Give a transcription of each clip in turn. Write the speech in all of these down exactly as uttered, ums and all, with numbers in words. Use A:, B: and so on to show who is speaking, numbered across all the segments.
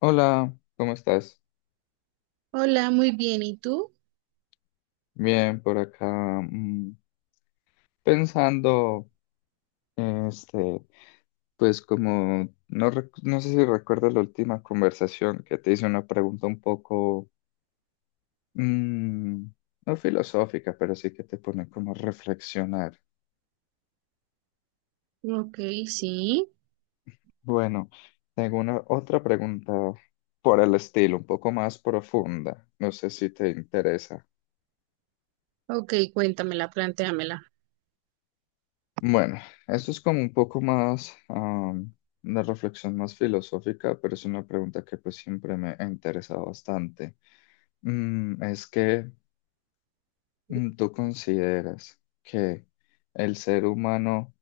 A: Hola, ¿cómo estás?
B: Hola, muy bien. ¿Y tú?
A: Bien, por acá, mm, pensando, este, pues como, no, rec- no sé si recuerdas la última conversación que te hice una pregunta un poco, mm, no filosófica, pero sí que te pone como a reflexionar.
B: Ok, sí.
A: Bueno, tengo una otra pregunta por el estilo, un poco más profunda, no sé si te interesa.
B: Ok, cuéntamela, plantéamela.
A: Bueno, esto es como un poco más, am, una reflexión más filosófica, pero es una pregunta que pues siempre me ha interesado bastante. Mm, es que mm, tú consideras que el ser humano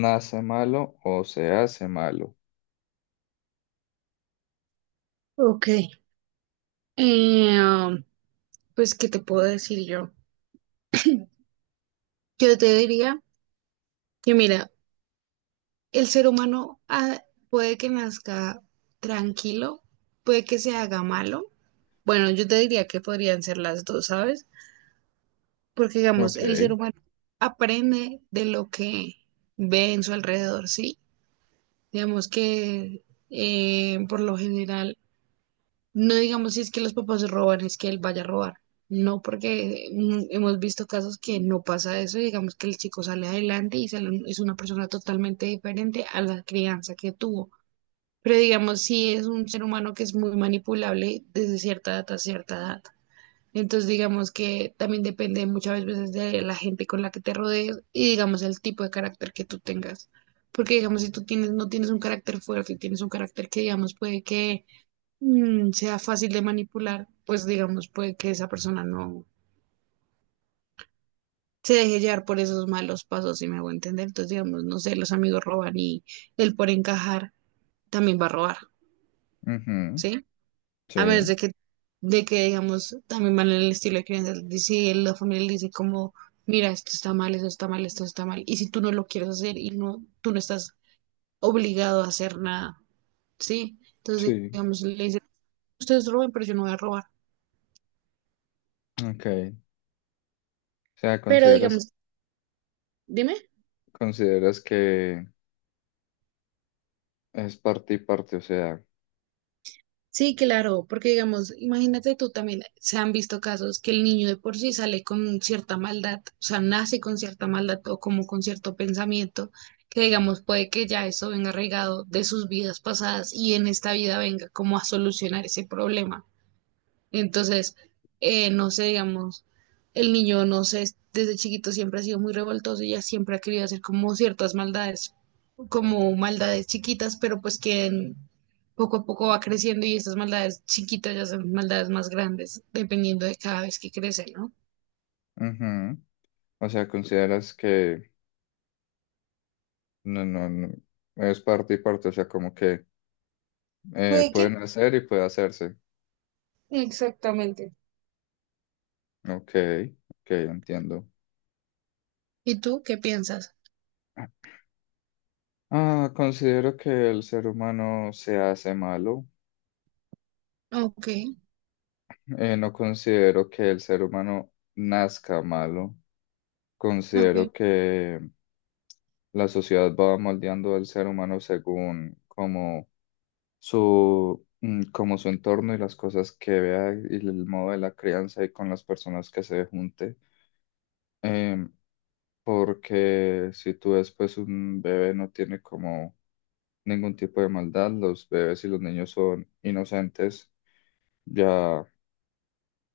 A: nace malo o se hace malo.
B: Ok. Eh, um, pues, ¿qué te puedo decir yo? Yo te diría que, mira, el ser humano ah, puede que nazca tranquilo, puede que se haga malo. Bueno, yo te diría que podrían ser las dos, ¿sabes? Porque, digamos,
A: Ok.
B: el ser humano aprende de lo que ve en su alrededor, ¿sí? Digamos que eh, por lo general, no digamos si es que los papás roban, es que él vaya a robar. No, porque mm, hemos visto casos que no pasa eso, y digamos que el chico sale adelante y sale un- es una persona totalmente diferente a la crianza que tuvo. Pero digamos, si es un ser humano que es muy manipulable desde cierta edad a cierta edad. Entonces, digamos que también depende muchas veces de la gente con la que te rodees y, digamos, el tipo de carácter que tú tengas. Porque, digamos, si tú tienes, no tienes un carácter fuerte, tienes un carácter que, digamos, puede que mm, sea fácil de manipular, pues, digamos, puede que esa persona no se deje llevar por esos malos pasos, si me hago entender. Entonces, digamos, no sé, los amigos roban y él por encajar también va a robar,
A: Ujú.
B: ¿sí? A menos
A: Sí,
B: de que, de que digamos, también van en el estilo de crianza. Si la familia le dice como, mira, esto está mal, esto está mal, esto está mal. Y si tú no lo quieres hacer y no, tú no estás obligado a hacer nada, ¿sí? Entonces,
A: sí.
B: digamos, le dice, ustedes roben, pero yo no voy a robar.
A: Ok. O sea,
B: Pero
A: consideras,
B: digamos, dime.
A: consideras que es parte y parte, o sea,
B: Sí, claro, porque digamos, imagínate tú también, se han visto casos que el niño de por sí sale con cierta maldad, o sea, nace con cierta maldad o como con cierto pensamiento, que digamos puede que ya eso venga arraigado de sus vidas pasadas y en esta vida venga como a solucionar ese problema. Entonces, eh, no sé, digamos, el niño, no sé, desde chiquito siempre ha sido muy revoltoso y ya siempre ha querido hacer como ciertas maldades, como maldades chiquitas, pero pues que en- poco a poco va creciendo y estas maldades chiquitas ya son maldades más grandes, dependiendo de cada vez que crece, ¿no?
A: ujú. O sea, consideras que no, no, no. Es parte y parte, o sea, como que eh,
B: Puede que...
A: pueden hacer y puede hacerse.
B: Exactamente.
A: Ok, ok, entiendo.
B: ¿Y tú qué piensas?
A: Ah, considero que el ser humano se hace malo.
B: Ok,
A: Eh, no considero que el ser humano nazca malo.
B: ok,
A: Considero que la sociedad va moldeando al ser humano según como su, mm, como su entorno y las cosas que vea y el modo de la crianza y con las personas que se junte. Em, porque si tú ves, pues un bebé no tiene como ningún tipo de maldad, los bebés y los niños son inocentes, ya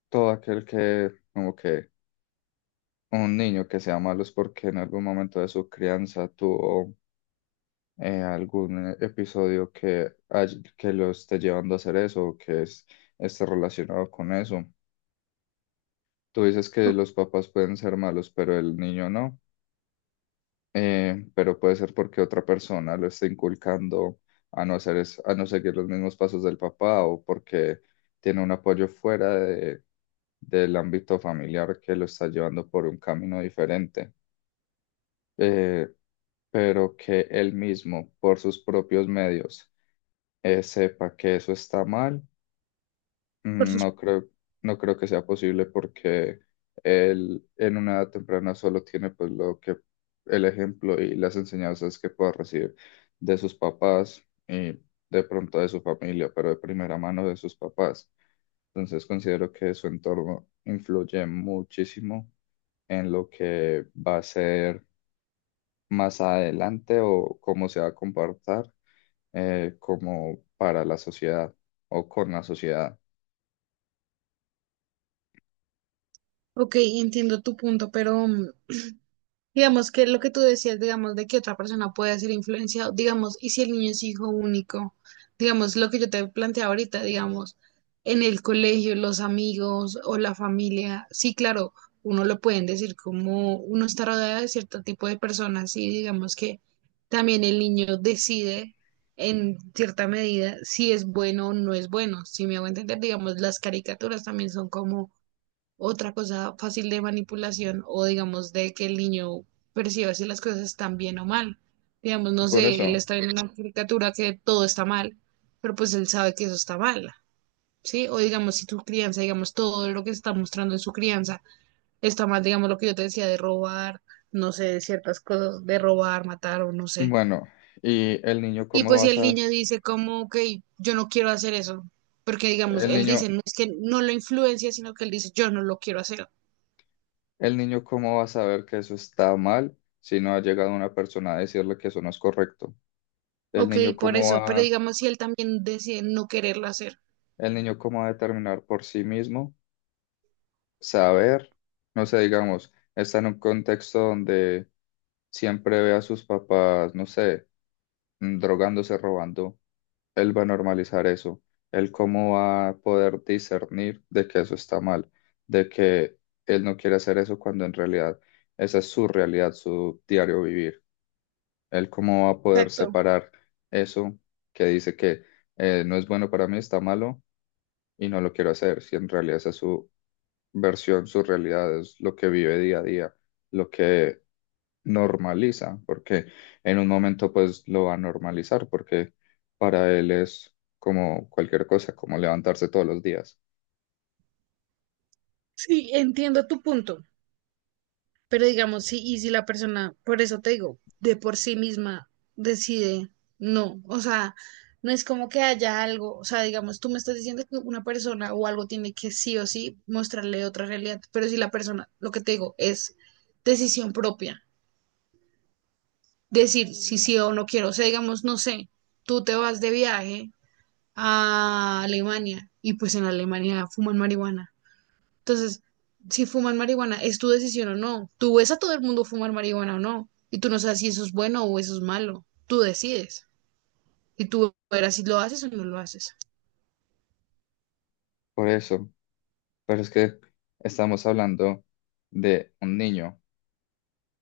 A: todo aquel que, como que un niño que sea malo es porque en algún momento de su crianza tuvo eh, algún episodio que, hay- que lo esté llevando a hacer eso o que es, esté relacionado con eso. Tú dices que
B: o-
A: los papás pueden ser malos, pero el niño no. eh, pero puede ser porque otra persona lo está inculcando a no hacer es- a no seguir los mismos pasos del papá o porque tiene un apoyo fuera de- del ámbito familiar que lo está llevando por un camino diferente, eh, pero que él mismo, por sus propios medios, eh, sepa que eso está mal.
B: por
A: Mm,
B: sus-
A: No creo, no creo que sea posible porque él en una edad temprana solo tiene pues lo que el ejemplo y las enseñanzas que pueda recibir de sus papás y de pronto de su familia, pero de primera mano de sus papás. Entonces considero que su entorno influye muchísimo en lo que va a ser más adelante o cómo se va a comportar, eh, como para la sociedad o con la sociedad.
B: ok, entiendo tu punto, pero mm, digamos que lo que tú decías, digamos, de que otra persona puede ser influenciado, digamos, y si el niño es hijo único, digamos, lo que yo te planteaba ahorita, digamos, en el colegio, los amigos o la familia, sí, claro, uno lo pueden decir como uno está rodeado de cierto tipo de personas y digamos que también el niño decide en cierta medida si es bueno o no es bueno, si me hago entender, digamos, las caricaturas también son como otra cosa fácil de manipulación o digamos de que el niño perciba si las cosas están bien o mal. Digamos, no
A: Por
B: sé, él
A: eso.
B: está viendo una caricatura que todo está mal, pero pues él sabe que eso está mal, ¿sí? O digamos, si tu crianza, digamos, todo lo que se está mostrando en su crianza está mal, digamos, lo que yo te decía de robar, no sé, de ciertas cosas, de robar, matar o no sé.
A: Bueno, y el niño
B: Y
A: cómo
B: pues
A: va a
B: si el
A: sa-
B: niño dice como, ok, yo no quiero hacer eso, porque digamos,
A: el
B: él dice,
A: niño,
B: no es que no lo influencia, sino que él dice, yo no lo quiero hacer.
A: el niño cómo va a saber que eso está mal si no ha llegado una persona a decirle que eso no es correcto. El
B: Ok,
A: niño
B: por
A: cómo
B: eso, pero
A: va,
B: digamos si él también decide no quererlo hacer.
A: el niño cómo va a determinar por sí mismo saber, no sé, digamos, está en un contexto donde siempre ve a sus papás, no sé, mm, drogándose, robando. Él va a normalizar eso, él cómo va a poder discernir de que eso está mal, de que él no quiere hacer eso cuando en realidad esa es su realidad, su diario vivir, él cómo va a poder
B: Exacto.
A: separar eso que dice que eh, no es bueno para mí, está malo y no lo quiero hacer, si en realidad esa es su versión, su realidad, es lo que vive día a día, lo que normaliza, porque en un momento pues lo va a normalizar, porque para él es como cualquier cosa, como levantarse todos los días.
B: Sí, entiendo tu punto, pero digamos, sí, y si la persona, por eso te digo, de por sí misma decide no, o sea, no es como que haya algo, o sea, digamos, tú me estás diciendo que una persona o algo tiene que sí o sí mostrarle otra realidad, pero si la persona, lo que te digo, es decisión propia, decir si sí o no quiero, o sea, digamos, no sé, tú te vas de viaje a Alemania y pues en Alemania fuman marihuana. Entonces, si fuman marihuana, es tu decisión o no. Tú ves a todo el mundo fumar marihuana o no y tú no sabes si eso es bueno o eso es malo. Tú decides y tú verás si lo haces o no lo haces.
A: Por eso, pero es que estamos hablando de un niño.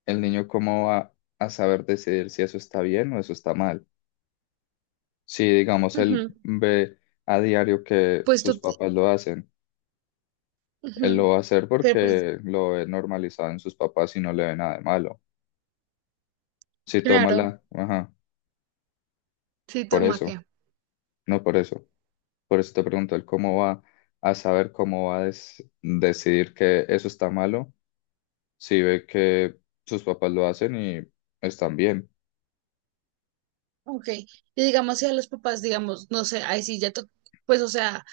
A: El niño cómo va a saber decidir si eso está bien o eso está mal. Si digamos
B: Ujú.
A: él ve a diario que
B: Pues tú,
A: sus papás lo hacen, él lo
B: ujú.
A: va a hacer
B: Pero pues,
A: porque lo ve normalizado en sus papás y no le ve nada de malo. Si toma
B: claro.
A: la, ajá,
B: Sí,
A: por
B: toma
A: eso,
B: que.
A: no por eso. Por eso te pregunto, el cómo va a saber cómo va a des- decidir que eso está malo si ve que sus papás lo hacen y están bien.
B: Ok, y digamos si a los papás, digamos, no sé, ahí sí ya, to- pues o sea,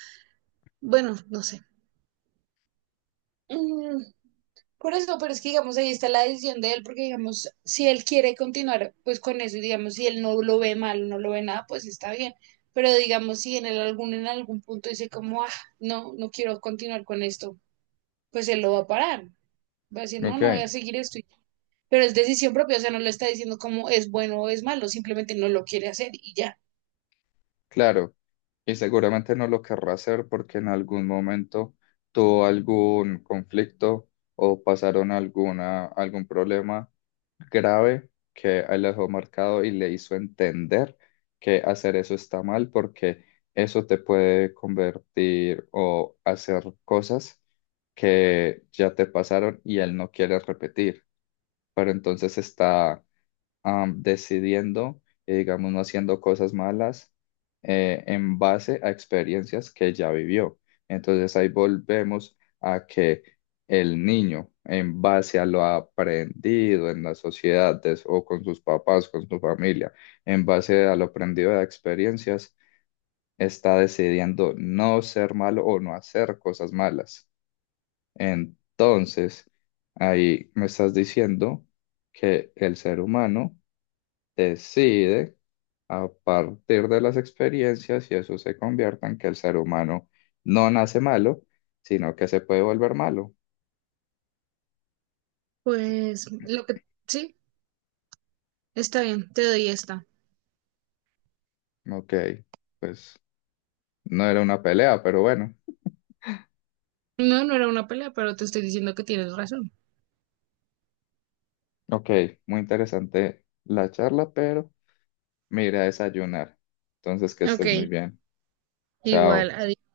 B: bueno, no sé. Mm, Por eso, pero es que digamos, ahí está la decisión de él, porque digamos, si él quiere continuar pues con eso y digamos, si él no lo ve mal, no lo ve nada, pues está bien. Pero digamos, si en el algún, en algún punto dice como, ah, no, no quiero continuar con esto, pues él lo va a parar. Va a decir, no,
A: Ok,
B: no voy a seguir esto. y- Pero es decisión propia, o sea, no le está diciendo como es bueno o es malo, simplemente no lo quiere hacer y ya.
A: claro. Y seguramente no lo querrá hacer porque en algún momento tuvo algún conflicto o pasaron alguna, algún problema grave que él le dejó marcado y le hizo entender que hacer eso está mal porque eso te puede convertir o hacer cosas que ya te pasaron y él no quiere repetir. Pero entonces está am, decidiendo y digamos no haciendo cosas malas, eh, en base a experiencias que ya vivió. Entonces ahí volvemos a que el niño, en base a lo aprendido en la sociedad de- o con sus papás, con su familia, en base a lo aprendido de experiencias, está decidiendo no ser malo o no hacer cosas malas. Entonces, ahí me estás diciendo que el ser humano decide a partir de las experiencias y eso se convierta en que el ser humano no nace malo, sino que se puede volver malo.
B: Pues lo que sí, está bien, te doy esta.
A: Ok, pues no era una pelea, pero bueno.
B: No, no era una pelea, pero te estoy diciendo que tienes razón.
A: Ok, muy interesante la charla, pero me iré a desayunar. Entonces, que
B: Ok,
A: estés muy bien.
B: igual,
A: Chao.
B: adiós.